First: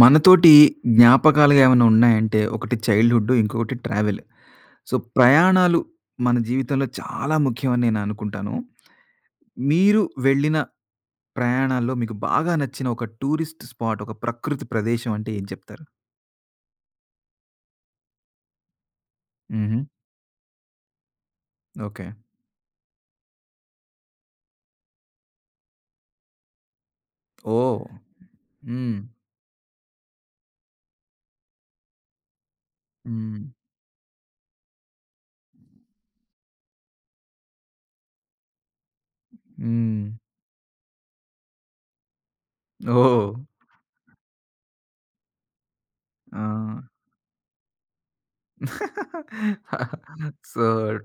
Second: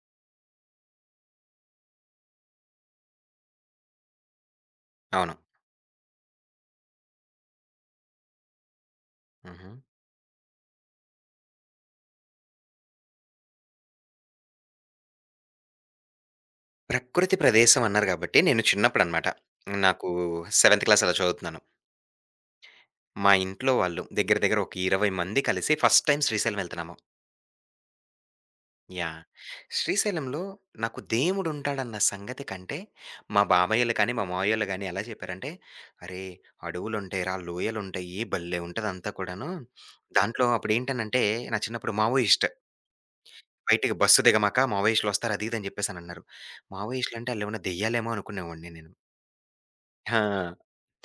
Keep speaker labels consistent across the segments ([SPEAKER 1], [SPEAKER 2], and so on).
[SPEAKER 1] మనతోటి జ్ఞాపకాలుగా ఏమైనా ఉన్నాయంటే ఒకటి చైల్డ్‌హుడ్, ఇంకొకటి ట్రావెల్. సో,
[SPEAKER 2] అవును.
[SPEAKER 1] ప్రయాణాలు మన జీవితంలో చాలా ముఖ్యమని నేను అనుకుంటాను.
[SPEAKER 2] హుహు.
[SPEAKER 1] మీరు వెళ్ళిన ప్రయాణాల్లో మీకు బాగా నచ్చిన ఒక టూరిస్ట్ స్పాట్, ఒక ప్రకృతి ప్రదేశం అంటే ఏం చెప్తారు?
[SPEAKER 2] ప్రకృతి ప్రదేశం అన్నారు గాబట్టి, నేను చిన్నప్పుడనమాట.
[SPEAKER 1] హుహు.
[SPEAKER 2] నాకు సెవెంత్ క్లాస్ అలా చదువుతున్నాను.
[SPEAKER 1] ఓకే.
[SPEAKER 2] మా ఇంట్లో వాళ్ళు దగ్గర దగ్గర ఒక 20 మంది కలిసి ఫస్ట్ టైమ్ శ్రీశైలం ఎళ్తున్నాము.
[SPEAKER 1] ఓహ్! హ్మ్.
[SPEAKER 2] యాహ్! శ్రీశైలంలో నాకు దేవుడుంటాడన్న సంగతి కంటే,
[SPEAKER 1] హ్మ్.
[SPEAKER 2] మా బాబాయోళ్ళు కానీ, మా మావయ్యోళ్ళు గానీ ఎలా చెప్పారంటే, "అరేయ్! అడవులుంటాయిరా, లోయలుంటాయి, భలే ఉంటదంతా కూడాను."
[SPEAKER 1] హ్మ్.
[SPEAKER 2] దాంట్లో అప్పుడేంటనంటే, నా చిన్నప్పుడు మావోయిస్ట్.
[SPEAKER 1] ఓహ్!
[SPEAKER 2] బయటికి బస్సు దిగమాక మావోయిస్టులొస్తారు అది ఇది అని జెప్పేసనన్నారు.
[SPEAKER 1] ఆ!
[SPEAKER 2] మావోయిస్టులంటే ఆళ్ళేమన్నా దెయ్యాలేమో అనుకునేవాడిని నేను. ఆ!
[SPEAKER 1] సో,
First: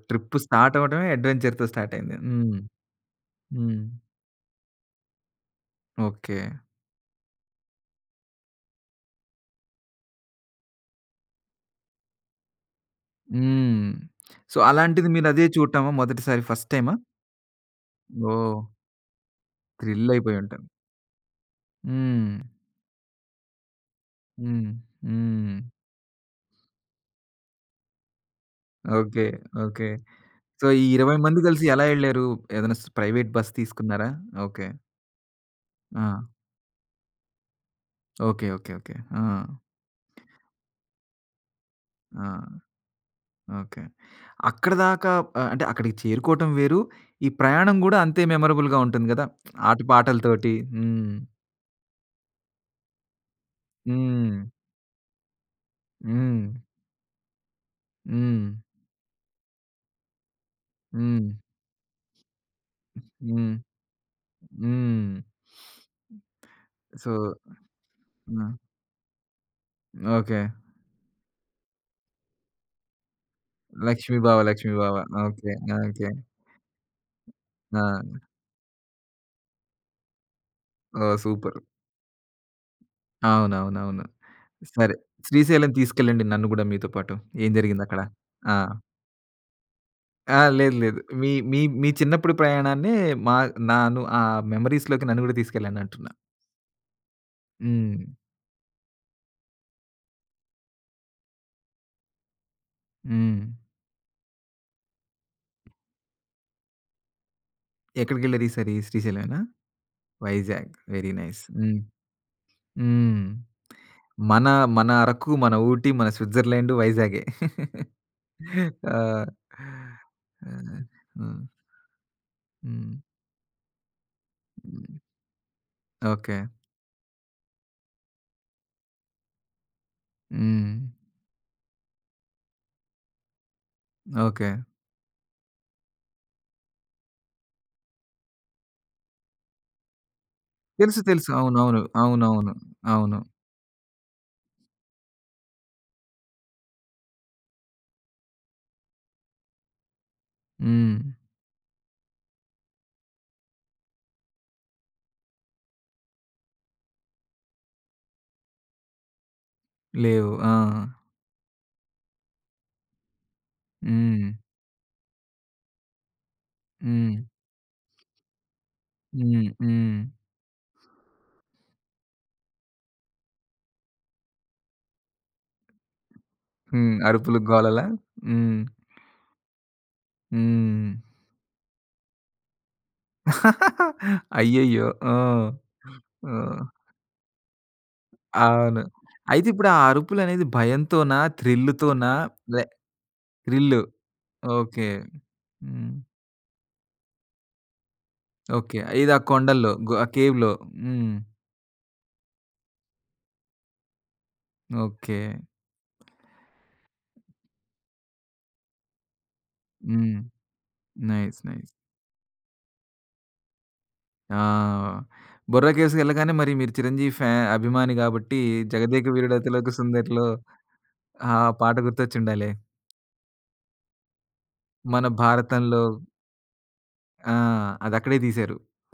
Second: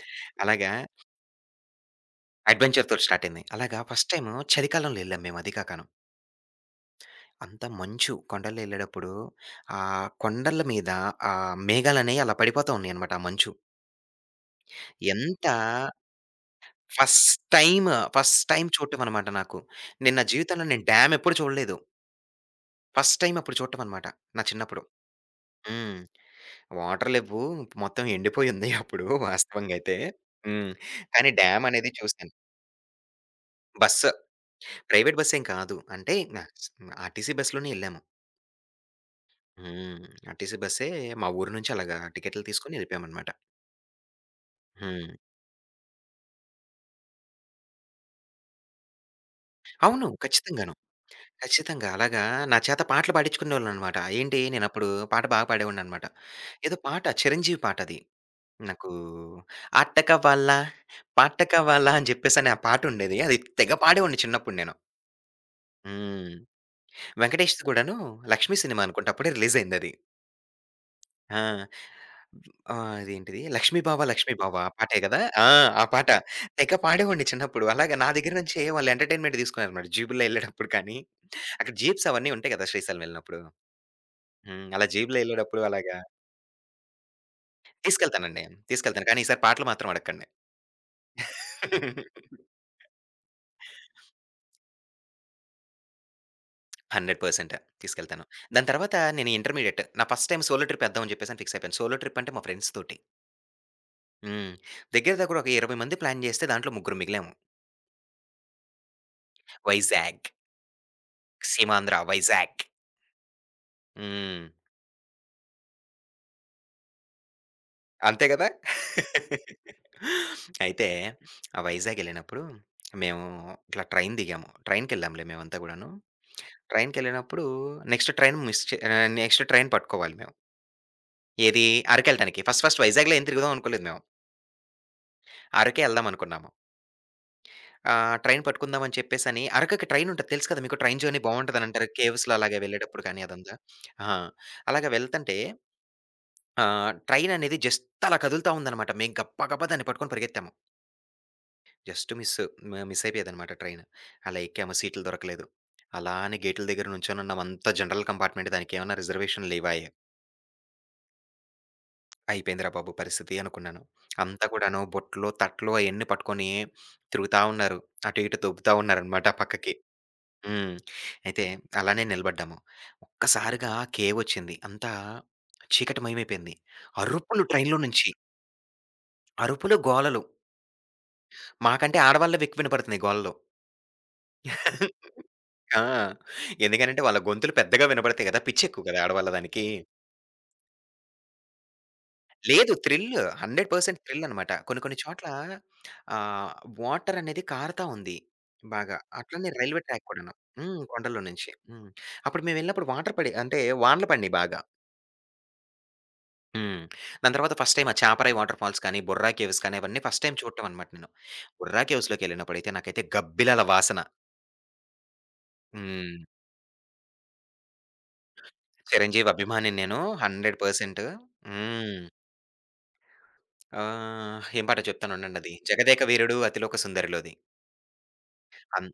[SPEAKER 1] ట్రిప్
[SPEAKER 2] అలాగా
[SPEAKER 1] స్టార్ట్ అవ్వడమే అడ్వెంచర్‌తో స్టార్ట్ అయింది. హ్మ్.
[SPEAKER 2] అడ్వెంచర్‌తోటి స్టార్ట్ అయింది. అలాగా
[SPEAKER 1] హ్మ్.
[SPEAKER 2] ఫస్ట్ టైము చలికాలంలో ఎళ్ళాం మేము అది కాకను.
[SPEAKER 1] ఓకే.
[SPEAKER 2] అంతా మంచు కొండల్లో ఎళ్ళేటప్పుడు కొండల మీద మేఘాలనేయి అలా పడిపోతా ఉన్నాయన్నమాట ఆ మంచు.
[SPEAKER 1] హ్మ్. సో, అలాంటిది మీరదే
[SPEAKER 2] ఎంత
[SPEAKER 1] చూడటమా మొదటిసారి ఫస్ట్ టైమా?
[SPEAKER 2] ఫస్ట్ టైమ్, ఫస్ట్
[SPEAKER 1] ఓహ్!
[SPEAKER 2] టైమ్ చూడటం అనమాట నాకు. నేను నా
[SPEAKER 1] థ్రిల్లయిపోయి ఉంటారు.
[SPEAKER 2] జీవితంలో నేను డ్యామ్ ఎప్పుడు చూడలేదు.
[SPEAKER 1] హ్మ్.
[SPEAKER 2] ఫస్ట్ టైమ్ అప్పుడు చూడటం అనమాట నా
[SPEAKER 1] హ్మ్.
[SPEAKER 2] చిన్నప్పుడు.
[SPEAKER 1] హ్మ్.
[SPEAKER 2] హ్మ్. వాటర్ లెవ్వు మొత్తం ఎండిపోయి ఉంది అప్పుడు
[SPEAKER 1] ఓకే.
[SPEAKER 2] వాస్తవంగా
[SPEAKER 1] ఓకే.
[SPEAKER 2] అయితే.
[SPEAKER 1] సో,
[SPEAKER 2] హ్మ్.
[SPEAKER 1] ఈ 20
[SPEAKER 2] కానీ
[SPEAKER 1] మంది కలిసి
[SPEAKER 2] డ్యామ్
[SPEAKER 1] ఎలా
[SPEAKER 2] అనేది
[SPEAKER 1] ఎళ్లారు?
[SPEAKER 2] చూసాను.
[SPEAKER 1] ఏదైనా ప్రైవేట్ బస్ తీసుకున్నారా?
[SPEAKER 2] Bus
[SPEAKER 1] okay.
[SPEAKER 2] ప్రైవేట్ బస్సేం కాదు. అంటే
[SPEAKER 1] ఆ!
[SPEAKER 2] నాక్స్ ఆర్టీసీ బస్‌లోనే ఎళ్ళాము.
[SPEAKER 1] ఓకే. ఓకే. ఓకే. ఆ!
[SPEAKER 2] హ్మ్. ఆర్టీసీ బస్సే మా ఊరు నుంచి అలాగా
[SPEAKER 1] ఆ!
[SPEAKER 2] టికెట్లు తీసుకొని ఎళ్ళిపోయామనమాట.
[SPEAKER 1] ఓకే. అక్కడ దాకా
[SPEAKER 2] హ్మ్.
[SPEAKER 1] ఆహ్, అంటే అక్కడికి చేరుకోవటం వేరు. ఈ ప్రయాణం గూడా అంతే మెమరబుల్‌గా ఉంటుంది గదా!
[SPEAKER 2] అవును.
[SPEAKER 1] ఆటపాటలతోటి.
[SPEAKER 2] ఖచ్చితంగాను.
[SPEAKER 1] హ్మ్.
[SPEAKER 2] ఖచ్చితంగా. అలాగా నా చేత పాటలు పాడించుకునేవాళ్ళనమాట.
[SPEAKER 1] హ్మ్.
[SPEAKER 2] ఏంటి నేనప్పుడు పాట బాగా పాడేవాడిననమాట.
[SPEAKER 1] హ్మ్.
[SPEAKER 2] ఏదో పాట చిరంజీవి పాటది.
[SPEAKER 1] హ్మ్.
[SPEAKER 2] నాకు ఆట కావాలా,
[SPEAKER 1] హ్మ్.
[SPEAKER 2] పాట కావాలా అని చెప్పేసని ఆ పాటుండేది. అది
[SPEAKER 1] హ్మ్.
[SPEAKER 2] తెగ పాడేవాడిని చిన్నప్పుడు నేను.
[SPEAKER 1] హ్మ్.
[SPEAKER 2] హ్మ్.
[SPEAKER 1] సో
[SPEAKER 2] వెంకటేష్‌ది కూడాను
[SPEAKER 1] హ్మ్.
[SPEAKER 2] 'లక్ష్మి' సినిమా అనుకుంటా అప్పుడే రిలీజయిందది.
[SPEAKER 1] ఓకే.
[SPEAKER 2] ఆ! అదేంటిది 'లక్ష్మీ బావ
[SPEAKER 1] 'లక్ష్మీ
[SPEAKER 2] లక్ష్మీ
[SPEAKER 1] బావ',
[SPEAKER 2] బావ' ఆ
[SPEAKER 1] 'లక్ష్మీ బావ'.
[SPEAKER 2] పాటే గదా! ఆ!
[SPEAKER 1] ఓకే.
[SPEAKER 2] ఆ
[SPEAKER 1] ఓకే.
[SPEAKER 2] పాట. తెగ పాడేవాడిని చిన్నప్పుడు.
[SPEAKER 1] ఆ!
[SPEAKER 2] అలాగే నా దగ్గర నుంచే వాళ్ళు ఎంటర్‌టైన్‌మెంట్ తీసుకున్నారన్నమాట. జీబుల్లో ఎళ్ళేటప్పుడు కానీ,
[SPEAKER 1] ఓహ్! సూపర్.
[SPEAKER 2] అక్కడ జీప్స్ అవన్నీ ఉంటాయి కదా! శ్రీశైలం వెళ్ళినప్పుడు.
[SPEAKER 1] అవునవునవును.
[SPEAKER 2] హ్మ్. అలా
[SPEAKER 1] సరే.
[SPEAKER 2] జీప్‌లో ఎళ్ళేటప్పుడు
[SPEAKER 1] శ్రీశైలం
[SPEAKER 2] అలాగా
[SPEAKER 1] తీసుకెళ్ళండి నన్ను గూడా మీతో పాటు. ఏం జరిగిందక్కడ?
[SPEAKER 2] తీసుకెళ్తానండి.
[SPEAKER 1] ఆ!
[SPEAKER 2] తీసుకెళ్తాను. కానీ ఈసారి పాటలు మాత్రం అడగకండి.
[SPEAKER 1] ఆ! లేదు, లేదు. మీ మీ మీ చిన్నప్పుడు ప్రయాణాన్నే మా నాను ఆ మెమోరీస్‌లోకి నన్ను గూడా తీసుకెళ్ళండంటున్నా.
[SPEAKER 2] 100%
[SPEAKER 1] హ్మ్.
[SPEAKER 2] తీసుకెళ్తాను. దాని తర్వాత నేను ఇంటర్మీడియేట్. నా ఫస్ట్ టైమ్ సోలో ట్రిప్ ఎద్దామని చెప్పేసని ఫిక్స్ అయిపోయాను. సోలో ట్రిప్ అంటే మా ఫ్రెండ్స్ తోటి.
[SPEAKER 1] హ్మ్.
[SPEAKER 2] హ్మ్. దగ్గర దగ్గర ఒక 20 మంది ప్లాన్ చేస్తే దాంట్లో ముగ్గురు మిగిలాము.
[SPEAKER 1] ఎక్కడికెళ్లారు ఈసారి? శ్రీశైలమేనా?
[SPEAKER 2] వైజాగ్,
[SPEAKER 1] వైజాగ్. Very nice. హ్మ్.
[SPEAKER 2] సీమాంధ్ర వైజాగ్.
[SPEAKER 1] హ్మ్.
[SPEAKER 2] హ్మ్.
[SPEAKER 1] మన మన అరకు, మన ఊటీ, మన స్విట్జర్లాండ్ వైజాగే.
[SPEAKER 2] అంతే గదా!
[SPEAKER 1] ఆ! ఆ!
[SPEAKER 2] అయితే
[SPEAKER 1] హ్మ్.
[SPEAKER 2] ఆ వైజాగెళ్ళినప్పుడు
[SPEAKER 1] హ్మ్.
[SPEAKER 2] మేము ఇట్లా ట్రైన్ దిగాము.
[SPEAKER 1] హ్మ్.
[SPEAKER 2] ట్రైన్‌కెళ్ళాంలే మేమంతా గూడాను.
[SPEAKER 1] ఓకే.
[SPEAKER 2] ట్రైన్‌కెళ్ళినప్పుడు నెక్స్ట్ ట్రైన్ మిస్ చే ఆహ్, నెక్స్ట్ ట్రైన్ పట్టుకోవాలి మేము.
[SPEAKER 1] హ్మ్.
[SPEAKER 2] ఏది? అరకెళ్ళటానికి. ఫస్ట్ ఫస్ట్ వైజాగ్‌లో ఏం తిరుగుదాం అనుకోలేదు మేము.
[SPEAKER 1] ఓకే.
[SPEAKER 2] అరకే ఎళ్దాం అనుకున్నాము. ట్రైన్ పట్టుకుందాం అని చెప్పేసని అరకుకి ట్రైన్ ఉంటది తెలుసు కదా! మీకు
[SPEAKER 1] తెలుసు.
[SPEAKER 2] ట్రైన్ జర్నీ
[SPEAKER 1] తెలుసు. అవునవును.
[SPEAKER 2] బావుంటదనంటారు. కేవ్స్‌లో
[SPEAKER 1] అవునవును.
[SPEAKER 2] అలాగా వెళ్ళేటప్పుడు
[SPEAKER 1] అవును.
[SPEAKER 2] కానీ అదంతా. ఆ! అలాగా వెళ్తంటే ట్రైన్ అనేది జస్ట్ అలా కదులుతా ఉందనమాట. మేము గబ గబా దాన్ని పట్టుకొని పరిగెత్తాము.
[SPEAKER 1] హ్మ్.
[SPEAKER 2] జస్ట్ మిస్ మిస్ అయిపోయేదనమాట ట్రైను. అలా ఎక్కాము సీట్లు దొరకలేదు. అలానే గేట్ల దగ్గర నుంచోనున్నాం. అంతా జనరల్ కంపార్ట్‌మెంట్ దానికేమన్నా రిజర్వేషన్లు లేవాయె.
[SPEAKER 1] లేవు. ఆ!
[SPEAKER 2] అయిపోయిందిరా బాబు పరిస్థితి అనుకున్నాను.
[SPEAKER 1] హ్మ్.
[SPEAKER 2] అంతా కూడాను బొట్లు, తట్లు అయన్నీ పట్టుకొని
[SPEAKER 1] హ్మ్.
[SPEAKER 2] తిరుగుతా ఉన్నారు. అటు ఇటు దొబ్బుతా ఉన్నారనమాట
[SPEAKER 1] హ్మ్.
[SPEAKER 2] పక్కకి.
[SPEAKER 1] హ్మ్.
[SPEAKER 2] హ్మ్. అయితే అలానే నిలబడ్డాము. ఒక్కసారిగా కేవొచ్చింది. అంతా చీకటిమయమైపోయింది.
[SPEAKER 1] హ్మ్. అరుపులు,
[SPEAKER 2] అరుపులు ట్రైన్‌లో
[SPEAKER 1] గోలలా?
[SPEAKER 2] నుంచి.
[SPEAKER 1] హ్మ్.
[SPEAKER 2] అరుపులు, గోలలు.
[SPEAKER 1] హ్మ్.
[SPEAKER 2] మాకంటే ఆడవాళ్ళవి ఎక్కువ వినపడుతున్నాయి
[SPEAKER 1] అయ్యయ్యో!
[SPEAKER 2] గోలలో.
[SPEAKER 1] ఆ!
[SPEAKER 2] ఆ!
[SPEAKER 1] ఆ!
[SPEAKER 2] ఎందుకనంటే వాళ్ళ గొంతులు పెద్దగా వినబడతాయి గదా! పిచ్చి
[SPEAKER 1] అవును.
[SPEAKER 2] ఎక్కువ గదా! ఆడవాళ్ళ
[SPEAKER 1] అయితే
[SPEAKER 2] దానికి.
[SPEAKER 1] ఇప్పుడు ఆ అరుపులనేది భయంతోనా? థ్రిల్‌తోనా? లే
[SPEAKER 2] లేదు థ్రిల్
[SPEAKER 1] థ్రిల్.
[SPEAKER 2] 100% థ్రిల్ అనమాట. కొన్ని
[SPEAKER 1] ఓకే.
[SPEAKER 2] కొన్ని చోట్ల
[SPEAKER 1] హ్మ్.
[SPEAKER 2] ఆహ్, వాటర్ అనేది కారుతా ఉంది
[SPEAKER 1] ఓకే.
[SPEAKER 2] బాగా.
[SPEAKER 1] ఇది ఆ
[SPEAKER 2] అట్లనే
[SPEAKER 1] కొండల్లో
[SPEAKER 2] రైల్వే
[SPEAKER 1] ఆ
[SPEAKER 2] ట్రాక్ కూడాను.
[SPEAKER 1] కేవ్‌లో.
[SPEAKER 2] హ్మ్.
[SPEAKER 1] హ్మ్.
[SPEAKER 2] కొండల్లో నుంచి. హ్మ్. అప్పుడు మేమెళ్ళినప్పుడు వాటర్ పడి అంటే వానలు పడినియి బాగా.
[SPEAKER 1] ఓకే.
[SPEAKER 2] హ్మ్. దాని తర్వాత ఫస్ట్ టైమ్ ఆ చాపరాయి వాటర్ ఫాల్స్ కానీ, బొర్రా కేవ్స్ కానీ అవన్నీ
[SPEAKER 1] హ్మ్.
[SPEAKER 2] ఫస్ట్ టైమ్ చూడటం అనమాట నేను.
[SPEAKER 1] నైస్. నైస్.
[SPEAKER 2] బొర్రా కేవ్స్‌లోకెళ్ళినప్పుడైతే నాకైతే గబ్బిలాల వాసన.
[SPEAKER 1] ఆ! బొర్రా కేవ్స్‌కి
[SPEAKER 2] హ్మ్.
[SPEAKER 1] వెళ్ళగానే మరి మీరు చిరంజీవి అభిమాని గాబట్టి 'జగదేక
[SPEAKER 2] చిరంజీవి
[SPEAKER 1] వీరుడు అతిలోక
[SPEAKER 2] అభిమానిని నేను
[SPEAKER 1] సుందరి'లో
[SPEAKER 2] 100%.
[SPEAKER 1] ఆ పాట
[SPEAKER 2] హ్మ్.
[SPEAKER 1] గుర్తొచ్చుండాలే.
[SPEAKER 2] ఆ! ఏం పాటో
[SPEAKER 1] మన
[SPEAKER 2] చెప్తాను ఉండండది.
[SPEAKER 1] భారతంలో
[SPEAKER 2] 'జగదేక వీరుడు అతిలోక సుందరి'లోది.
[SPEAKER 1] ఆ! అదక్కడే తీశారు.
[SPEAKER 2] అం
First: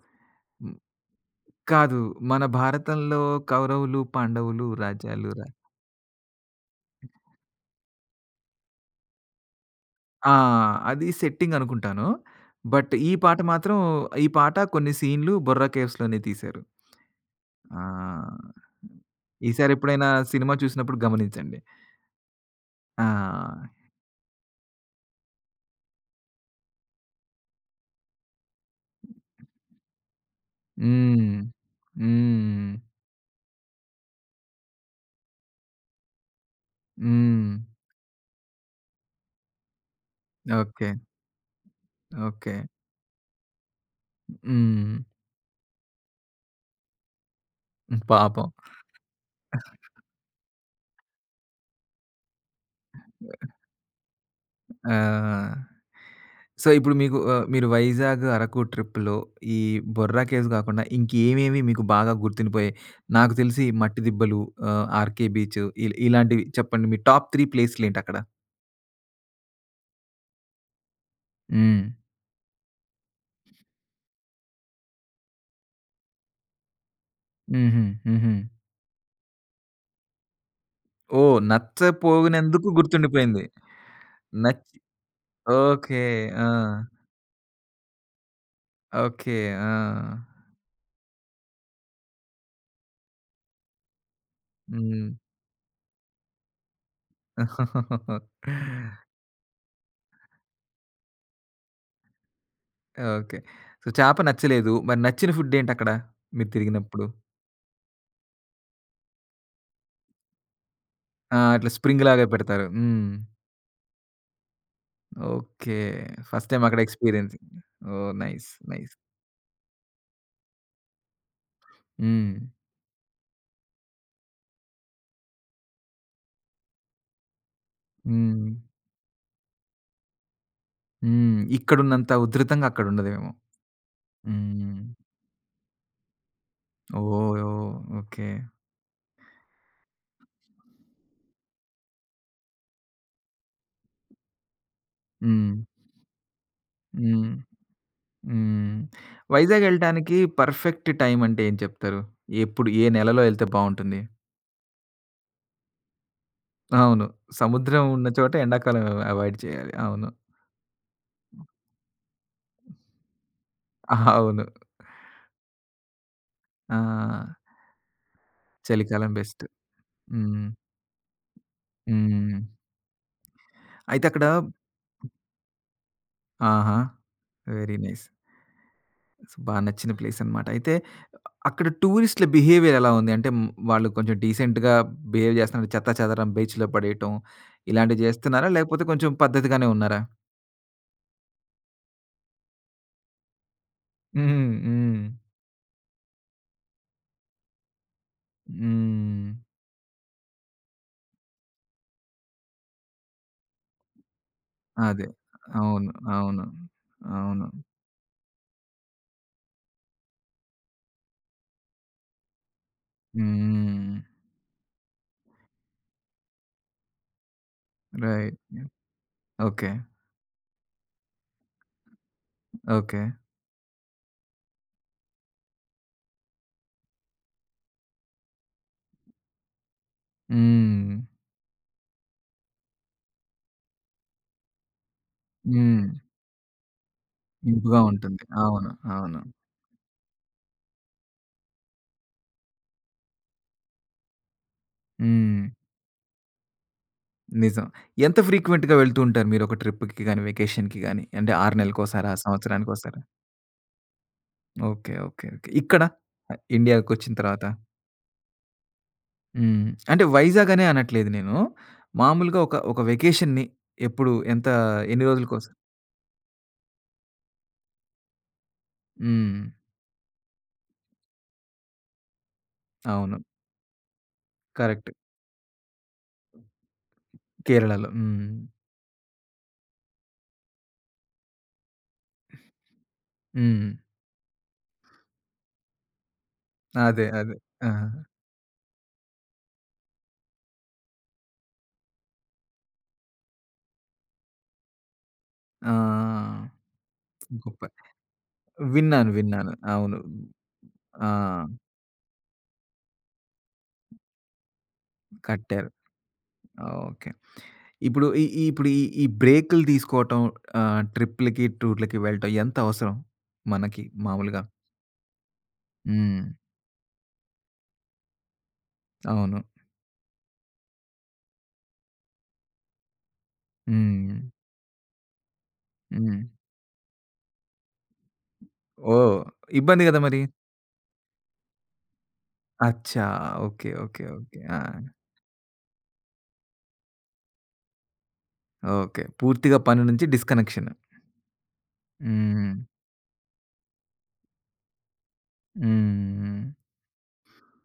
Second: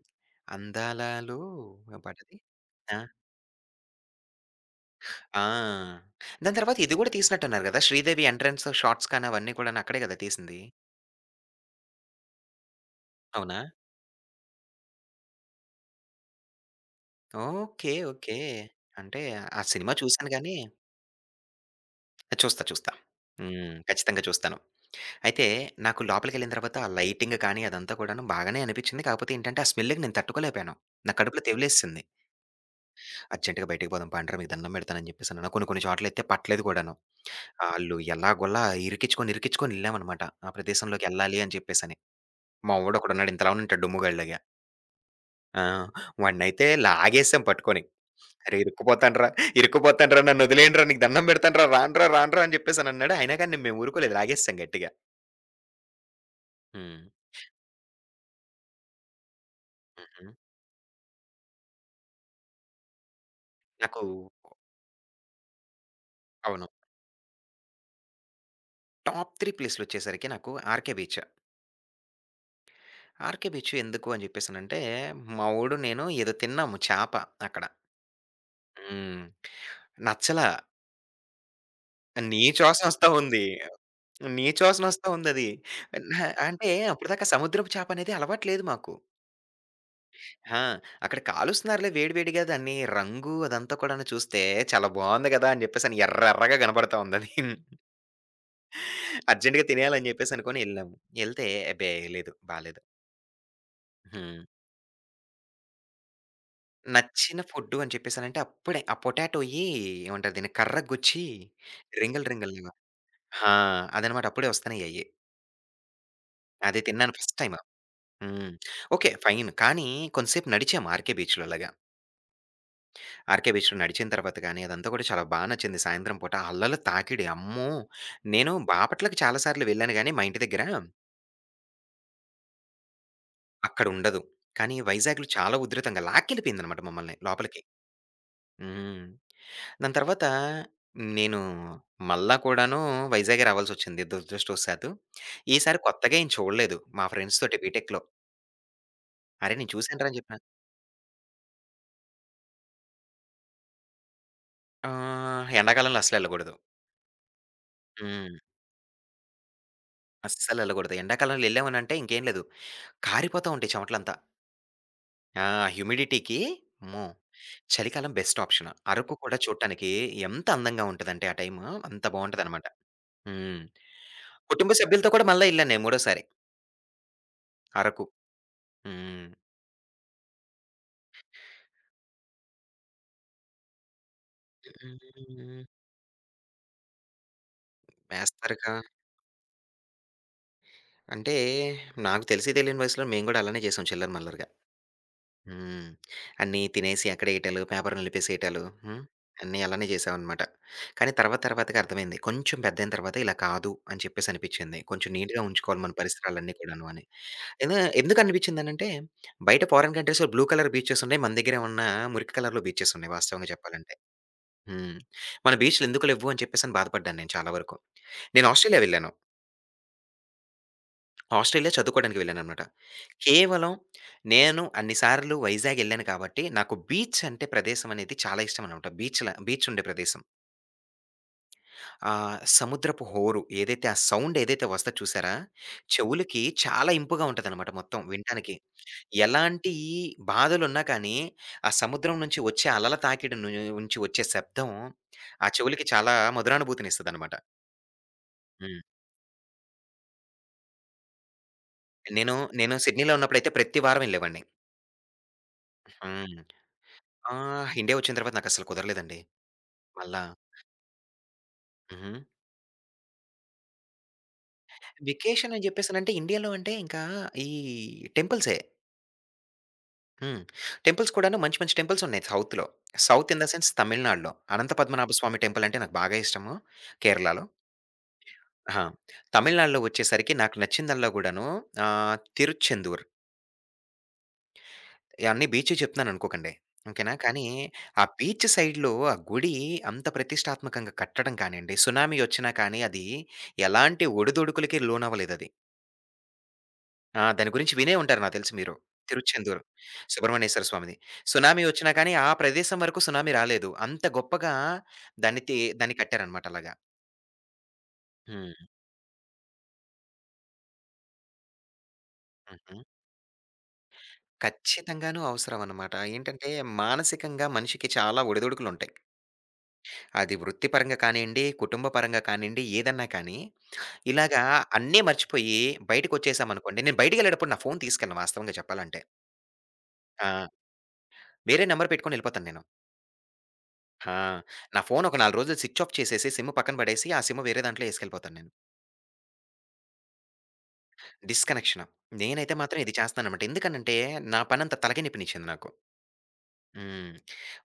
[SPEAKER 1] హ్మ్.
[SPEAKER 2] 'అందాలలో' ఆ
[SPEAKER 1] కాదు.
[SPEAKER 2] పాటది.
[SPEAKER 1] మన
[SPEAKER 2] ఆ!
[SPEAKER 1] భారతంలో కౌరవులు, పాండవులు రాజ్యాలు
[SPEAKER 2] ఆ! దాని తర్వాత ఇది గూడా తీసినట్టున్నారు గదా! 'శ్రీదేవి' ఎంట్రన్స్ షాట్స్ కానీ అవన్నీ కూడాను అక్కడే గదా!
[SPEAKER 1] ఆ!
[SPEAKER 2] తీసింది.
[SPEAKER 1] అది సెట్టింగ్ అనుకుంటాను. బట్ ఈ పాట
[SPEAKER 2] అవునా?
[SPEAKER 1] మాత్రం ఈ పాట కొన్ని సీన్‌లు బొర్రా కేవ్స్‌లోనే తీశారు.
[SPEAKER 2] ఓకే. ఓకే.
[SPEAKER 1] ఆ!
[SPEAKER 2] అంటే ఆ సినిమా
[SPEAKER 1] ఈసారెప్పుడైనా
[SPEAKER 2] చూసాను
[SPEAKER 1] సినిమా
[SPEAKER 2] గానీ
[SPEAKER 1] చూసినప్పుడు గమనించండి.
[SPEAKER 2] చూస్తా. చూస్తా.
[SPEAKER 1] ఆ!
[SPEAKER 2] హ్మ్. ఖచ్చితంగా చూస్తాను. అయితే నాకు లోపలికెళ్ళిన తర్వాత ఆ లైటింగ్ కానీ అదంతా కూడాను బాగానే అనిపిచ్చింది. కాకపోతే ఏంటంటే ఆ స్మెల్‌కి నేను తట్టుకోలేకపోయాను. నా
[SPEAKER 1] హ్మ్.
[SPEAKER 2] కడుపులో తెవిలేసేసింది.
[SPEAKER 1] హ్మ్.
[SPEAKER 2] అర్జెంట్‌గా బయటికి పోదాం పండ్రా మీకు దండం పెడతానని చెప్పేసనన్నా. కొన్ని కొన్ని చోట్లయితే పట్టలేదు కూడాను.
[SPEAKER 1] హ్మ్.
[SPEAKER 2] ఆళ్ళు ఎలాగోలా ఇరికిచ్చుకొని ఎళ్ళామనమాట. ఆ
[SPEAKER 1] ఓకే.
[SPEAKER 2] ప్రదేశంలోకెళ్ళాలి అని చెప్పేసని.
[SPEAKER 1] ఓకే.
[SPEAKER 2] మా వోడొకడున్నాడు ఇంతలా ఉంటాడు డుమ్ముగాడిలాగా.
[SPEAKER 1] హ్మ్.
[SPEAKER 2] ఆ! వాడినైతే లాగేసాం పట్టుకొని.
[SPEAKER 1] పాపం.
[SPEAKER 2] "అరే ఇరుక్కుపోతానురా నన్నొదిలేయండిరా నీకు దండం పెడతానురా రానురా" అని చెప్పేసనన్నాడు. అయినా కానీ మేము ఊరుకోలేదు. లాగేసేసాం గట్టిగా.
[SPEAKER 1] ఆ! సో, ఇప్పుడు
[SPEAKER 2] హ్మ్.
[SPEAKER 1] మీకు ఆహ్, మీరు వైజాగ్, అరకు ట్రిప్‌లో ఈ బొర్రా
[SPEAKER 2] హుహు.
[SPEAKER 1] కేవ్స్ కాకుండా ఇంకేమేమి మీకు బాగా గుర్తుండిపోయాయి? నాకు తెలిసి
[SPEAKER 2] నాకు
[SPEAKER 1] మట్టి దిబ్బలు, ఆహ్, ఆర్‌కే బీచ్ ఇలాంటివి
[SPEAKER 2] అవును.
[SPEAKER 1] చెప్పండి. మీ టాప్ 3 ప్లేసులేంటక్కడ?
[SPEAKER 2] టాప్ 3 ప్లేస్‌లొచ్చేసరికి నాకు 'ఆర్‌కే బీచ్.'
[SPEAKER 1] హ్మ్.
[SPEAKER 2] 'ఆర్‌కే బీచ్' ఎందుకు అని చెప్పేసనంటే, మా వోడు నేను ఏదో తిన్నాము చేప అక్కడ.
[SPEAKER 1] హుహు. హుహు.
[SPEAKER 2] హ్మ్. నచ్చలా.
[SPEAKER 1] ఓహ్!
[SPEAKER 2] నీ
[SPEAKER 1] నచ్చపోగినందుకు
[SPEAKER 2] చోసనొస్తా ఉంది.
[SPEAKER 1] గుర్తుండిపోయింది.
[SPEAKER 2] నీ
[SPEAKER 1] నచ్చి
[SPEAKER 2] చోసనొస్తా ఉందది.
[SPEAKER 1] ఓకే. ఆ!
[SPEAKER 2] అంటే అప్పటిదాకా సముద్రపు చేపనేది అలవాటు లేదు మాకు.
[SPEAKER 1] ఓకే. ఆ!
[SPEAKER 2] ఆ! అక్కడ కాలుస్తున్నారులే వేడి వేడిగా దాన్ని రంగు అదంతా కూడాను చూస్తే చాలా
[SPEAKER 1] హ్మ్.
[SPEAKER 2] బావుంది గదా! అని జెప్పేసని ఎర్ర ఎర్రగా గనపడతా ఉందది.
[SPEAKER 1] ఓకే.
[SPEAKER 2] అర్జెంట్‌గా తినేయాలని జెప్పేసనుకోని ఎళ్ళాము. ఎళ్తే అబ్బే! లేదు బాలేదు.
[SPEAKER 1] సో, చేప
[SPEAKER 2] హ్మ్.
[SPEAKER 1] నచ్చలేదు. మరి నచ్చిన ఫుడ్డేంటక్కడ మీరు తిరిగినప్పుడు?
[SPEAKER 2] నచ్చిన ఫుడ్డు అని చెప్పేసనంటే అప్పుడే ఆ పొటాటోయి ఏమంటారు దీన్ని కర్ర గుచ్చి
[SPEAKER 1] ఆ! ఇట్లా స్ప్రింగ్ లాగా
[SPEAKER 2] రింగలు
[SPEAKER 1] పెడతారు.
[SPEAKER 2] రింగలుగా
[SPEAKER 1] హ్మ్.
[SPEAKER 2] ఆ! అదనమాట. అప్పుడే వస్తన్నయ్యయి.
[SPEAKER 1] ఓకే. ఫస్ట్ టైమ్
[SPEAKER 2] అది
[SPEAKER 1] అక్కడ
[SPEAKER 2] తిన్నాను ఫస్ట్
[SPEAKER 1] ఎక్స్‌పీరియన్స్.
[SPEAKER 2] టైమ్.
[SPEAKER 1] ఓహ్! నైస్.
[SPEAKER 2] హ్మ్.
[SPEAKER 1] నైస్.
[SPEAKER 2] ఓకే. ఫైన్. కానీ కొంతసేపు నడిచాము ఆర్‌కే బీచ్‌లో అలాగా.
[SPEAKER 1] హ్మ్.
[SPEAKER 2] ఆర్‌కే బీచ్‌లో నడిచిన తర్వాత గాని, అదంతా కూడా చాలా బా నచ్చింది. సాయంత్రం పూట ఆ అలల తాకిడి అమ్మో!
[SPEAKER 1] హ్మ్.
[SPEAKER 2] నేను బాపట్లకి చాలా సార్లు వెళ్ళాను గాని మా ఇంటి దగ్గర
[SPEAKER 1] హ్మ్. ఇక్కడున్నంత ఉధృతంగా అక్కడుండదేమో.
[SPEAKER 2] అక్కడుండదు. కానీ
[SPEAKER 1] హ్మ్.
[SPEAKER 2] వైజాగ్‌లో చాలా ఉధృతంగా లాక్కెళ్ళిపోయిందనమాట మమ్మల్ని
[SPEAKER 1] ఓహ్!
[SPEAKER 2] లోపలికి.
[SPEAKER 1] ఓహ్! ఓకే.
[SPEAKER 2] హ్మ్. దాని తర్వాత నేను మళ్ళా కూడాను వైజాగే రావాల్సొచ్చింది దురదృష్టవశాత్తు.
[SPEAKER 1] హ్మ్.
[SPEAKER 2] ఈసారి కొత్తగా ఏం చూడలేదు. మా
[SPEAKER 1] హ్మ్.
[SPEAKER 2] ఫ్రెండ్స్ తోటి బీటెక్‌లో.
[SPEAKER 1] హ్మ్.
[SPEAKER 2] "అరే!
[SPEAKER 1] వైజాగ్
[SPEAKER 2] నేను చూసానురా"
[SPEAKER 1] ఎళ్ళటానికి
[SPEAKER 2] అని చెప్పిన.
[SPEAKER 1] పర్ఫెక్ట్ టైమ్ అంటే ఏం చెప్తారు? ఎప్పుడు ఏ నెలలో ఎళ్తే బావుంటుంది?
[SPEAKER 2] ఎండాకాలంలో అస్సలెళ్ళకూడదు.
[SPEAKER 1] అవును. సముద్రం ఉన్న చోట
[SPEAKER 2] హ్మ్.
[SPEAKER 1] ఎండాకాలం అవాయిడ్ చేయాలి. అవును.
[SPEAKER 2] అస్సలెళ్ళకూడదు. ఎండాకాలంలో ఎళ్ళామనంటే ఇంకేం లేదు. కారిపోతా ఉంటాయి చెమటలంతా.
[SPEAKER 1] అవును.
[SPEAKER 2] ఆ! హ్యూమిడిటీకి అమ్మో!
[SPEAKER 1] ఆ!
[SPEAKER 2] చలికాలం బెస్ట్ ఆప్షన్.
[SPEAKER 1] చలికాలం
[SPEAKER 2] అరకు కూడా
[SPEAKER 1] బెస్ట్.
[SPEAKER 2] చూడటానికి ఎంత
[SPEAKER 1] హ్మ్.
[SPEAKER 2] అందంగా ఉంటదంటే ఆ టైము అంత
[SPEAKER 1] హ్మ్.
[SPEAKER 2] బావుంటదనమాట. హ్మ్.
[SPEAKER 1] అయితే అక్కడ
[SPEAKER 2] కుటుంబ సభ్యులతో కూడా మళ్ళా ఎళ్ళాను నేను మూడోసారి
[SPEAKER 1] ఆహా! వెరీ
[SPEAKER 2] అరకు.
[SPEAKER 1] నైస్.
[SPEAKER 2] హ్మ్.
[SPEAKER 1] సో, బా నచ్చిన ప్లేస్ అనమాట. అయితే అక్కడ టూరిస్ట్‌ల బిహేవియర్ ఎలా ఉంది? అంటే హ్మ్, వాళ్ళు కొంచెం డీసెంట్‌గా బిహేవ్
[SPEAKER 2] హ్మ్.
[SPEAKER 1] చేస్తున్నారా? చెత్తాచెదరం బీచ్‌లో పడేయటం ఇలాంటివి చేస్తున్నారా?
[SPEAKER 2] వేస్తారుగా.
[SPEAKER 1] లేకపోతే కొంచెం పద్ధతిగానే ఉన్నారా?
[SPEAKER 2] అంటే నాకు తెలిసి తెలియని వయసులో మేము గూడా అలానే చేసాం చిల్లర మల్లరగా.
[SPEAKER 1] హ్మ్. హ్మ్.
[SPEAKER 2] హ్మ్. అన్నీ తినేసి అక్కడేయటాలు, పేపర్ నలిపేసేయటాలు. హ్మ్.
[SPEAKER 1] హ్మ్.
[SPEAKER 2] అన్నీ అలానే చేసామనమాట. కానీ తర్వాత తర్వాతగా అర్థమైంది. కొంచెం పెద్దయిన తర్వాత ఇలా కాదు అని చెప్పేసనిపిచ్చింది.
[SPEAKER 1] అదే.
[SPEAKER 2] కొంచెం నీట్‌గా ఉంచుకోవాలి
[SPEAKER 1] అవును.
[SPEAKER 2] మన
[SPEAKER 1] అవును.
[SPEAKER 2] పరిసరాలన్నీ కూడాను అని.
[SPEAKER 1] అవును.
[SPEAKER 2] ఏదో ఎందుకనిపిచ్చిందనంటే, బయట ఫారెన్ కంట్రీస్‌లో బ్లూ కలర్ బీచెస్ ఉన్నాయి. మన దగ్గరేమన్నా మురికి కలర్‌లో బీచెస్ ఉన్నాయి వాస్తవంగా చెప్పాలంటే.
[SPEAKER 1] హ్మ్.
[SPEAKER 2] హ్మ్. మన బీచ్‌లెందుకు లెవ్వు అని చెప్పేసని బాధపడ్డాను నేను చాలా వరకు.
[SPEAKER 1] రైట్.
[SPEAKER 2] నేను ఆస్ట్రేలియా వెళ్ళాను.
[SPEAKER 1] ఓకే.
[SPEAKER 2] ఆస్ట్రేలియా చదువుకోడానికి వెళ్ళాననమాట.
[SPEAKER 1] ఓకే.
[SPEAKER 2] కేవలం నేను అన్ని సార్లు వైజాగ్ ఎళ్ళాను కాబట్టి, నాకు బీచ్ అంటే ప్రదేశం అనేది చాలా ఇష్టమనమాట. బీచ్ ఉండే ప్రదేశం.
[SPEAKER 1] హ్మ్.
[SPEAKER 2] సముద్రపు హోరు ఏదైతే ఆ సౌండ్ ఏదైతే వస్తది చూసారా?
[SPEAKER 1] హ్మ్.
[SPEAKER 2] చెవులకి చాలా ఇంపుగా ఉంటదనమాట
[SPEAKER 1] ఇంపుగా
[SPEAKER 2] మొత్తం
[SPEAKER 1] ఉంటుంది.
[SPEAKER 2] వినటానికి.
[SPEAKER 1] అవును. అవును.
[SPEAKER 2] ఎలాంటి బాధలున్నా కానీ, ఆ సముద్రం నుంచి వచ్చే అలల తాకిడి నుంచి వచ్చే శబ్దం
[SPEAKER 1] హ్మ్.
[SPEAKER 2] ఆ చెవులకి చాలా మధురానుభూతినిస్తదనమాట.
[SPEAKER 1] నిజం. ఎంత ఫ్రీక్వెంట్‌గా
[SPEAKER 2] హ్మ్.
[SPEAKER 1] వెళ్తూ ఉంటారు మీరు ఒక ట్రిప్‌కి గాని, వెకేషన్‌కి గాని? అంటే 6 నెలలకోసారా?
[SPEAKER 2] నేను, నేను
[SPEAKER 1] సంవత్సరానికోసారా?
[SPEAKER 2] సిడ్నీలో ఉన్నప్పుడైతే ప్రతి వారం ఎళ్ళేవాడిని.
[SPEAKER 1] ఓకే. ఓకే. ఓకే. ఇక్కడ
[SPEAKER 2] హ్మ్.
[SPEAKER 1] ఇండియాకొచ్చిన
[SPEAKER 2] ఆ!
[SPEAKER 1] తర్వాత?
[SPEAKER 2] ఇండియా వచ్చిన తర్వాత నాకస్సలు కుదరలేదండి.
[SPEAKER 1] హ్మ్. అంటే
[SPEAKER 2] మళ్ళా
[SPEAKER 1] వైజాగ్ అనే అనట్లేదు నేను.
[SPEAKER 2] హుహు.
[SPEAKER 1] మామూలుగా ఒక ఒక వెకేషన్‌ని ఎప్పుడు ఎంత ఎన్ని
[SPEAKER 2] వెకేషన్
[SPEAKER 1] రోజులకోసారి?
[SPEAKER 2] అని జెప్పేసనంటే ఇండియాలో అంటే ఇంకా ఈ టెంపుల్సే.
[SPEAKER 1] హ్మ్.
[SPEAKER 2] హ్మ్. టెంపుల్స్ కూడాను మంచి మంచి టెంపుల్స్ ఉన్నాయి సౌత్‌లో.
[SPEAKER 1] అవును.
[SPEAKER 2] సౌత్ ఇన్ ద సెన్స్ తమిళనాడులో. అనంత
[SPEAKER 1] కరెక్ట్.
[SPEAKER 2] పద్మనాభ స్వామి టెంపుల్ అంటే నాకు బాగా ఇష్టము కేరళలో.
[SPEAKER 1] కేరళలో. హ్మ్.
[SPEAKER 2] ఆ! తమిళనాడులో వచ్చేసరికి నాకు నచ్చిందల్లా గూడాను తిరుచెందూర్.
[SPEAKER 1] హ్మ్.
[SPEAKER 2] అన్ని బీచ్ చెప్తున్నాననుకోకండి.
[SPEAKER 1] అదే.
[SPEAKER 2] ఓకేనా.
[SPEAKER 1] అదే.
[SPEAKER 2] కానీ
[SPEAKER 1] ఆ!
[SPEAKER 2] ఆ బీచ్ సైడ్‌లో ఆ గుడి అంత ప్రతిష్టాత్మకంగా కట్టడం కానియండి, సునామీ వచ్చినా కానీ అది ఎలాంటి ఒడిదుడుకులకి లోనవ్వలేదది.
[SPEAKER 1] ఆ!
[SPEAKER 2] ఆ! దాని
[SPEAKER 1] గొప్ప.
[SPEAKER 2] గురించి వినే ఉంటారు నాకు తెలిసి మీరు.
[SPEAKER 1] విన్నాను. విన్నాను.
[SPEAKER 2] 'తిరుచెందూరు'
[SPEAKER 1] అవును.
[SPEAKER 2] సుబ్రహ్మణ్యేశ్వర స్వామిది.
[SPEAKER 1] ఆ!
[SPEAKER 2] సునామీ వచ్చినా కానీ ఆ ప్రదేశం వరకు సునామీ రాలేదు. అంత గొప్పగా
[SPEAKER 1] కట్టారు.
[SPEAKER 2] దాన్ని కట్టారనమాట అలాగా.
[SPEAKER 1] ఓకే. ఇప్పుడు ఈ ఈ
[SPEAKER 2] హ్మ్.
[SPEAKER 1] ఇప్పుడు ఈ ఈ బ్రేకులు తీసుకోవటం ఆహ్, ట్రిప్‌లకి, టూర్‌లకి వెళ్ళటం ఎంత
[SPEAKER 2] హుహు.
[SPEAKER 1] అవసరం మనకి మామూలుగా?
[SPEAKER 2] ఖచ్చితంగాను అవసరం అనమాట.
[SPEAKER 1] హ్మ్.
[SPEAKER 2] ఏంటంటే మానసికంగా మనిషికి చాలా ఒడిదుడుకులుంటాయి.
[SPEAKER 1] అవును.
[SPEAKER 2] అది వృత్తిపరంగా కానియండి, కుటుంబ పరంగా కానియండి, ఏదన్నా కానీ
[SPEAKER 1] హ్మ్.
[SPEAKER 2] ఇలాగా అన్నీ మర్చిపోయి
[SPEAKER 1] హ్మ్.
[SPEAKER 2] బయటికొచ్చేసామనుకోండి నేను బయటికెళ్ళేటప్పుడు నా ఫోను తీసుకెళ్ళను వాస్తవంగా చెప్పాలంటే.
[SPEAKER 1] ఓహ్! ఇబ్బంది గదా మరి.
[SPEAKER 2] ఆ! వేరే నంబర్ పెట్టుకొని ఎళ్ళిపోతాను నేను.
[SPEAKER 1] అచ్చా! ఓకే. ఓకే.
[SPEAKER 2] ఆ!
[SPEAKER 1] ఓకే. ఆ!
[SPEAKER 2] నా ఫోను ఒక 4 రోజులు స్విచ్ ఆఫ్ చేసేసి, సిమ్ పక్కన పడేసి, ఆ సిమ్ వేరే దాంట్లో యేసుకెళ్ళిపోతాను నేను.
[SPEAKER 1] ఓకే. పూర్తిగా పని నుంచి డిస్కనెక్షన్.
[SPEAKER 2] డిస్‌కనెక్షన్.
[SPEAKER 1] హ్మ్.
[SPEAKER 2] నేనైతే మాత్రం ఇది చేస్తాననమాట. ఎందుకనంటే, నా పనంతా తలకాయనొప్పినిచ్చింది నాకు.
[SPEAKER 1] హ్మ్.
[SPEAKER 2] హ్మ్.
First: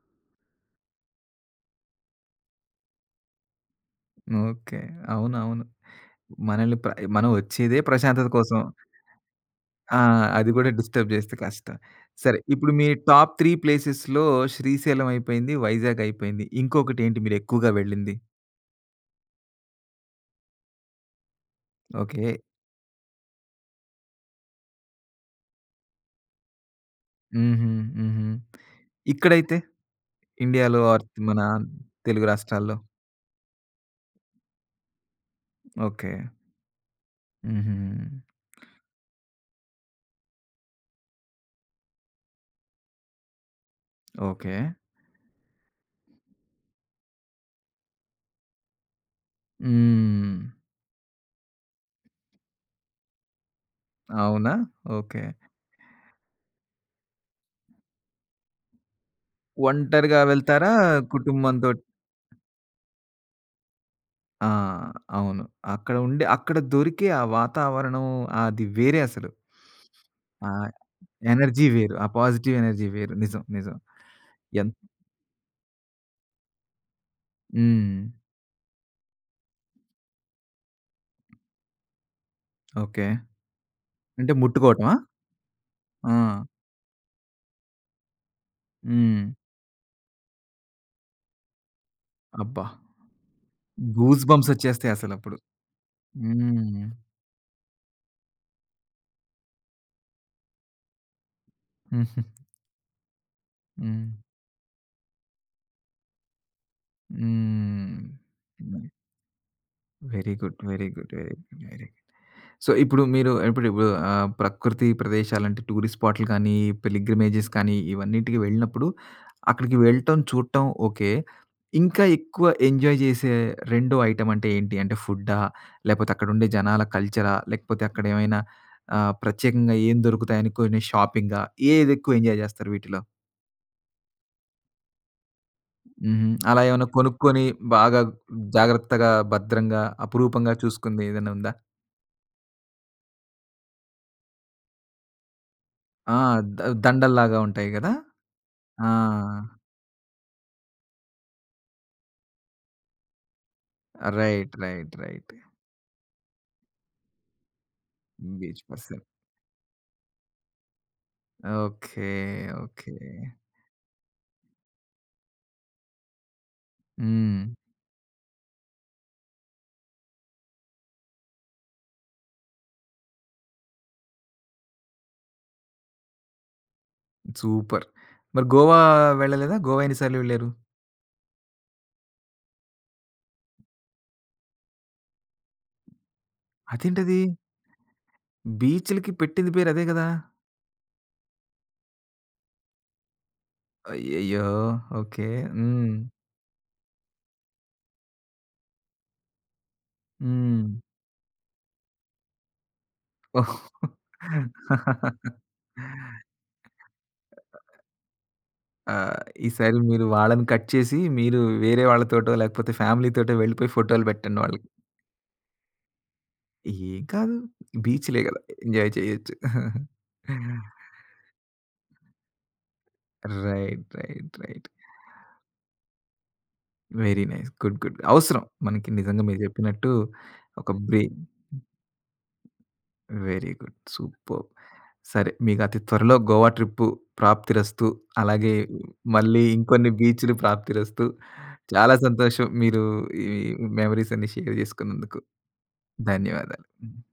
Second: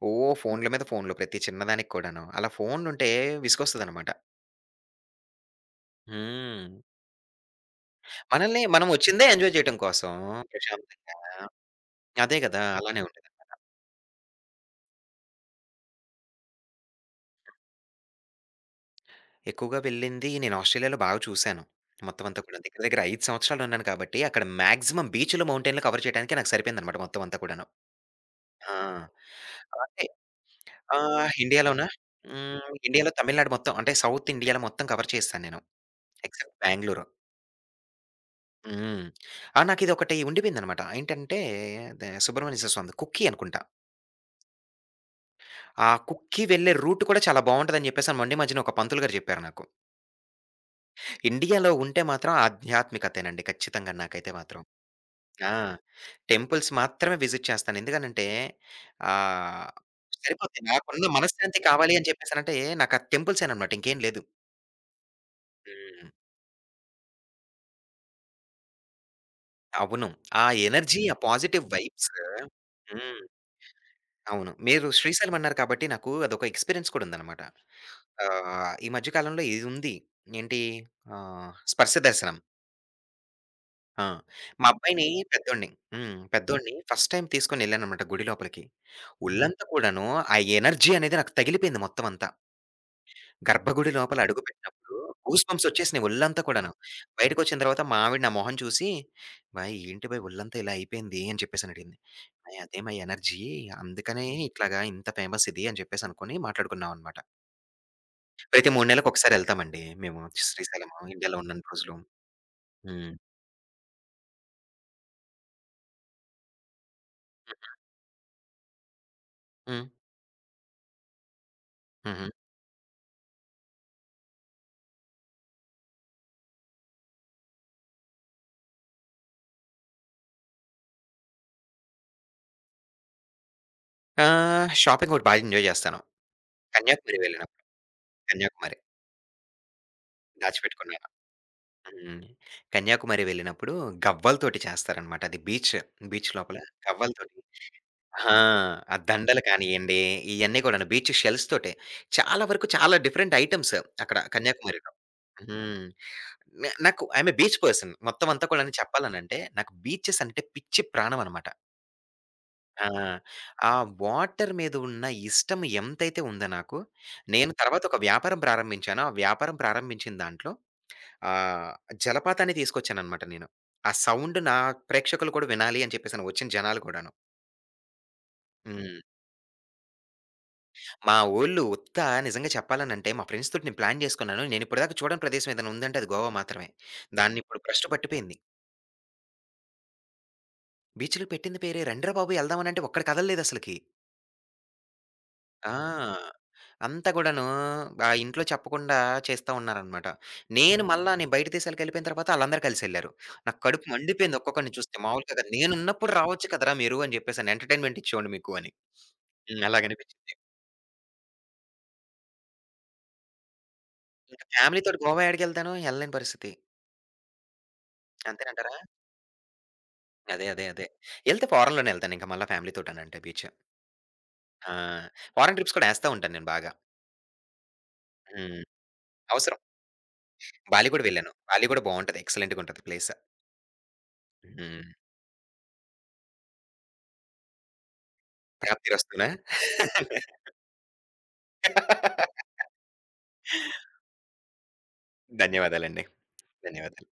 [SPEAKER 2] ఓ ఫోనుల మీద ఫోనులు ప్రతి చిన్నదానికి కూడాను. అలా ఫోనులుంటే విసుగొస్తదనమాట.
[SPEAKER 1] ఓకే. అవునవును. మనల్ని
[SPEAKER 2] హ్మ్.
[SPEAKER 1] ప్ర మనం వచ్చేదే ప్రశాంతత కోసం.
[SPEAKER 2] మనల్ని మనం వచ్చిందే ఎంజాయ్ చేయటం
[SPEAKER 1] ఆ!
[SPEAKER 2] కోసం
[SPEAKER 1] అది కూడా డిస్టర్బ్
[SPEAKER 2] ప్రశాంతంగా.
[SPEAKER 1] చేస్తే కష్టం.
[SPEAKER 2] అదే
[SPEAKER 1] సరే
[SPEAKER 2] గదా!
[SPEAKER 1] ఇప్పుడు మీ
[SPEAKER 2] అలానే ఉంటది.
[SPEAKER 1] టాప్ 3 ప్లేసెస్‌లో శ్రీశైలం అయిపోయింది, వైజాగ్ అయిపోయింది. ఇంకొకటేంటి మీరెక్కువగా వెళ్ళింది?
[SPEAKER 2] ఎక్కువగా వెళ్ళింది నేను ఆస్ట్రేలియాలో బాగా చూశాను. మొత్తం
[SPEAKER 1] ఓకే.
[SPEAKER 2] అంతా కూడా దగ్గర దగ్గర 5 సంవత్సరాలున్నాను కాబట్టి, అక్కడ మాక్సిమం బీచ్‌లు, మౌంటైన్‌లు కవర్ చేయడానికి నాకు సరిపోయిందనమాట మొత్తం అంతా కూడాను.
[SPEAKER 1] హుహు. హుహు.
[SPEAKER 2] ఆ!
[SPEAKER 1] ఇక్కడైతే?
[SPEAKER 2] అంటే
[SPEAKER 1] ఇండియాలో ఆర్ మన
[SPEAKER 2] ఇండియాలోనా?
[SPEAKER 1] తెలుగు
[SPEAKER 2] హ్మ్.
[SPEAKER 1] రాష్ట్రాల్లో?
[SPEAKER 2] ఇండియాలో తమిళనాడు మొత్తం అంటే సౌత్ ఇండియాలో మొత్తం కవర్ చేసేసాను నేను.
[SPEAKER 1] ఓకే.
[SPEAKER 2] ఎక్సెప్ట్ బెంగుళూరు.
[SPEAKER 1] హుహు.
[SPEAKER 2] హ్మ్. ఆ! నాకిదొకటి ఉండిపోయిందనమాట. ఏంటంటే ద సుబ్రహ్మణ్యేశ్వర స్వామిది 'కుక్కి' అనుకుంటా.
[SPEAKER 1] ఓకే.
[SPEAKER 2] ఆ 'కుక్కి' వెళ్ళే రూట్ కూడా చాలా బావుంటదని చెప్పేసి మొండి మధ్యన ఒక పంతులు గారు చెప్పారు నాకు.
[SPEAKER 1] హ్మ్.
[SPEAKER 2] ఇండియాలో ఉంటే మాత్రం ఆధ్యాత్మికతేనండి ఖచ్చితంగా నాకైతే
[SPEAKER 1] అవునా?
[SPEAKER 2] మాత్రం.
[SPEAKER 1] ఓకే.
[SPEAKER 2] ఆ! టెంపుల్స్ మాత్రమే విజిట్ చేస్తాను. ఎందుకనంటే ఆహ్,
[SPEAKER 1] ఒంటరిగా
[SPEAKER 2] సరిపోద్ది.
[SPEAKER 1] వెళ్తారా?
[SPEAKER 2] నాకున్న మనశ్శాంతి
[SPEAKER 1] కుటుంబంతో
[SPEAKER 2] కావాలి అని చెప్పేసనంటే నాకు ఆ టెంపుల్సేననమాట ఇంకేం లేదు.
[SPEAKER 1] ఆ! అవును. అక్కడ
[SPEAKER 2] హ్మ్.
[SPEAKER 1] ఉండే అక్కడ దొరికే ఆ వాతావరణం అది వేరే అసలు.
[SPEAKER 2] అవును. ఆ
[SPEAKER 1] ఆ
[SPEAKER 2] ఎనర్జీ, ఆ
[SPEAKER 1] ఎనర్జీ
[SPEAKER 2] పాజిటివ్
[SPEAKER 1] వేరు. ఆ
[SPEAKER 2] వైబ్స్
[SPEAKER 1] పాజిటివ్ ఎనర్జీ వేరు.
[SPEAKER 2] హ్మ్.
[SPEAKER 1] నిజం. నిజం.
[SPEAKER 2] అవును.
[SPEAKER 1] ఎన్
[SPEAKER 2] మీరు శ్రీశైలం అన్నారు కాబట్టి నాకు అదొక ఎక్స్‌పీరియన్స్ కూడా ఉందన్నమాట.
[SPEAKER 1] హ్మ్.
[SPEAKER 2] ఈ మధ్య కాలంలో ఇదుంది. ఏంటి స్పర్శ దర్శనం.
[SPEAKER 1] ఓకే.
[SPEAKER 2] ఆ!
[SPEAKER 1] అంటే
[SPEAKER 2] మా
[SPEAKER 1] ముట్టుకోవటమా?
[SPEAKER 2] అబ్బాయిని పెద్దోడిని హ్మ్.
[SPEAKER 1] ఆ!
[SPEAKER 2] పెద్దోడిని ఫస్ట్ టైమ్ తీసుకొనెళ్ళానన్నమాట గుడి లోపలికి.
[SPEAKER 1] హ్మ్.
[SPEAKER 2] ఒళ్ళంతా కూడాను ఆ ఎనర్జీ అనేది నాకు తగిలిపోయింది మొత్తం అంతా.
[SPEAKER 1] అబ్బా!
[SPEAKER 2] గర్భగుడి లోపల
[SPEAKER 1] గూస్ బంప్స్ వచ్చేస్తాయి
[SPEAKER 2] అడుగుపెట్టినప్పుడు
[SPEAKER 1] అసలప్పుడు.
[SPEAKER 2] గూస్‌బంప్స్ వచ్చేసినాయి ఒళ్ళంతా కూడాను.
[SPEAKER 1] హ్మ్.
[SPEAKER 2] బయటకొచ్చిన తర్వాత మా ఆవిడ నా మొహం చూసి, "బాయ్ ఏంటి బాయ్ ఒళ్ళంతా ఇలా అయిపోయింది" అని చెప్పేసనడిగింది.
[SPEAKER 1] హుహు.
[SPEAKER 2] "అయ్! అదే మా ఎనర్జీ
[SPEAKER 1] హ్మ్.
[SPEAKER 2] అందుకనే ఇట్లాగా ఇంత ఫేమస్ ఇది" అని చెప్పేసి అనుకోని మాట్లాడుకున్నామనమాట.
[SPEAKER 1] హ్మ్.
[SPEAKER 2] ప్రతి 3 నెలలకొకసారి ఎళ్తామండి మేము
[SPEAKER 1] very good. Very
[SPEAKER 2] Srisailam
[SPEAKER 1] good. Very
[SPEAKER 2] ఇండియాలో
[SPEAKER 1] గుడ్.
[SPEAKER 2] ఉన్నన్ని
[SPEAKER 1] వెరీ
[SPEAKER 2] రోజులు.
[SPEAKER 1] సో, ఇప్పుడు
[SPEAKER 2] హ్మ్.
[SPEAKER 1] మీరు ఇప్పుడు ఇప్పుడు ఆహ్, ప్రకృతి ప్రదేశాలంటే టూరిస్ట్ స్పాట్లు కానీ, పిల్గ్రిమేజెస్ కానీ ఇవన్నిటికి వెళ్ళినప్పుడు అక్కడికి
[SPEAKER 2] హ్మ్.
[SPEAKER 1] వెళ్ళటం, చూడటం ఓకే. ఇంకా
[SPEAKER 2] హుహు.
[SPEAKER 1] ఎక్కువ ఎంజాయ్ చేసే రెండో ఐటెమ్ అంటే ఏంటి? అంటే ఫుడ్డా? లేకపోతే అక్కడుండే జనాల కల్చరా? లేకపోతే అక్కడేమైనా ఆహ్, ప్రత్యేకంగా ఏం దొరుకుతాయని కొన్ని షాపింగా? ఏదెక్కువ ఎంజాయ్ చేస్తారు వీటిలో?
[SPEAKER 2] షాపింగ్ ఒకటి బాగా ఎంజాయ్ చేస్తాను.
[SPEAKER 1] హుహు. అలా ఏమైనా
[SPEAKER 2] కన్యాకుమారి
[SPEAKER 1] కొనుక్కొని
[SPEAKER 2] వెళ్ళినప్పుడు
[SPEAKER 1] బాగా
[SPEAKER 2] కన్యాకుమారి
[SPEAKER 1] జాగ్రత్తగా, భద్రంగా, అపురూపంగా చూసుకుంది
[SPEAKER 2] దాచిపెట్టుకున్నాను.
[SPEAKER 1] ఏదైనా ఉందా?
[SPEAKER 2] హ్మ్. కన్యాకుమారి వెళ్ళినప్పుడు గవ్వలతోటి చేస్తారనమాట. అది బీచ్,
[SPEAKER 1] ఆ!
[SPEAKER 2] బీచ్ లోపల
[SPEAKER 1] ద
[SPEAKER 2] గవ్వలతోటి
[SPEAKER 1] దండల్లాగా ఉంటాయి గదా!
[SPEAKER 2] ఆ!
[SPEAKER 1] ఆ!
[SPEAKER 2] ఆ దండలు కానియ్యండి, ఇయన్నీ కూడాను బీచ్ షెల్స్ తోటే. చాలా వరకు చాలా డిఫరెంట్ ఐటెమ్స్ అక్కడ
[SPEAKER 1] రైట్.
[SPEAKER 2] కన్యాకుమారిలో.
[SPEAKER 1] రైట్. రైట్.
[SPEAKER 2] హ్మ్. నాకు ఐయామ్ ఎ బీచ్ పర్సన్. మొత్తం అంతా
[SPEAKER 1] బీచ్
[SPEAKER 2] కూడాను
[SPEAKER 1] పర్సన్.
[SPEAKER 2] చెప్పాలనంటే, నాకు బీచెస్ అంటే పిచ్చి ప్రాణం అనమాట.
[SPEAKER 1] ఓకే.
[SPEAKER 2] ఆ!
[SPEAKER 1] ఓకే.
[SPEAKER 2] ఆ వాటర్ మీద ఉన్న ఇష్టం ఎంతైతే ఉందో నాకు,
[SPEAKER 1] హ్మ్.
[SPEAKER 2] నేను తర్వాత ఒక వ్యాపారం ప్రారంభించాను. ఆ వ్యాపారం ప్రారంభించిన దాంట్లో ఆహ్, జలపాతాన్ని తీసుకొచ్చాననమాట నేను. ఆ సౌండ్ నా ప్రేక్షకులు కూడా వినాలి అని చెప్పేసని వచ్చిన జనాలు కూడాను.
[SPEAKER 1] సూపర్. మరి గోవా
[SPEAKER 2] హ్మ్.
[SPEAKER 1] వెళ్ళలేదా? గోవా ఎన్ని సార్లు వెళ్లారు?
[SPEAKER 2] మా వోళ్ళు ఉత్త నిజంగా చెప్పాలనంటే, మా ఫ్రెండ్స్ తోటి నేను ప్లాన్ జేసుకున్నాను. నేను ఇప్పటిదాకా చూడని ప్రదేశం ఏదైనా ఉందంటే అది గోవా మాత్రమే.
[SPEAKER 1] అదేంటది?
[SPEAKER 2] దాన్నిప్పుడు భ్రష్టు పట్టిపోయింది.
[SPEAKER 1] బీచ్‌లకి పెట్టింది పేరు అదే గదా!
[SPEAKER 2] బీచ్‌లకి పెట్టింది పేరే, "రండిరా బాబు ఎళ్దామనంటే" ఒక్కడు కదలలేదసలకి.
[SPEAKER 1] అయ్యయ్యో! ఓకే.
[SPEAKER 2] ఆ!
[SPEAKER 1] హ్మ్.
[SPEAKER 2] అంతా గూడాను ఇంట్లో చెప్పకుండా చేస్తా ఉన్నారనమాట.
[SPEAKER 1] హ్మ్.
[SPEAKER 2] మళ్ళా నేను బయట దేశాలకెళ్ళిపోయిన తర్వాత ఆళ్ళందరూ కలిసెళ్లారు.
[SPEAKER 1] ఓహ్!
[SPEAKER 2] నాకు కడుపు మండిపోయింది ఒక్కొక్కడిని చూస్తే మామూలుగా కాదు. నేనున్నప్పుడు రావచ్చు కదరా మీరు అని జెప్పేసని ఎంటర్‌టైన్‌మెంట్ ఇచ్చేవాడిని మీకు అని.
[SPEAKER 1] ఆ!
[SPEAKER 2] హ్మ్.
[SPEAKER 1] ఈసారి మీరు
[SPEAKER 2] అలాగనిపించింది.
[SPEAKER 1] వాళ్ళని కట్ చేసి మీరు వేరే వాళ్ళతోటో లేకపోతే ఫ్యామిలీతోటో వెళ్ళిపోయి ఫోటోలు పెట్టండి
[SPEAKER 2] ఇంక
[SPEAKER 1] వాళ్ళకి.
[SPEAKER 2] ఫ్యామిలీతోటి గోవా ఏడికెళ్తాను? ఎళ్ళలేని పరిస్థితి.
[SPEAKER 1] ఏం కాదు. బీచ్‌లే గదా!
[SPEAKER 2] అంతేనంటారా?
[SPEAKER 1] ఎంజాయ్ చేయొచ్చు.
[SPEAKER 2] అదే. ఎళ్తే ఫారెన్‌లోనే ఎళ్తానింక మళ్ళా ఫ్యామిలీ తోటనంటే బీచ్.
[SPEAKER 1] రైట్. రైట్. రైట్.
[SPEAKER 2] ఆ! ఫారెన్ ట్రిప్స్ కూడా ఏస్తా ఉంటాను నేను బాగా.
[SPEAKER 1] Very nice. గుడ్. గుడ్. అవసరం.
[SPEAKER 2] హ్మ్.
[SPEAKER 1] మనకి నిజంగా మీరు
[SPEAKER 2] అవసరం.
[SPEAKER 1] చెప్పినట్టు ఒక
[SPEAKER 2] బాలి గూడా
[SPEAKER 1] బ్రేక్
[SPEAKER 2] వెళ్ళాను. బాలి గూడా బావుంటది. ఎక్సలెంట్‌గుంటది ప్లేస్.
[SPEAKER 1] Very good. సూపర్బ్.
[SPEAKER 2] హ్మ్.
[SPEAKER 1] సరే మీకు అతి త్వరలో గోవా ట్రిప్పు ప్రాప్తిరస్తు. అలాగే
[SPEAKER 2] ప్రాప్తిరస్తునా?
[SPEAKER 1] మళ్ళీ ఇంకొన్ని బీచ్‌లు ప్రాప్తిరస్తు. చాలా సంతోషం మీరు ఈ మెమోరీస్ అన్ని షేర్ చేసుకున్నందుకు.
[SPEAKER 2] ధన్యవాదాలండి.
[SPEAKER 1] ధన్యవాదాలు. హ్మ్.
[SPEAKER 2] ధన్యవాదాలు.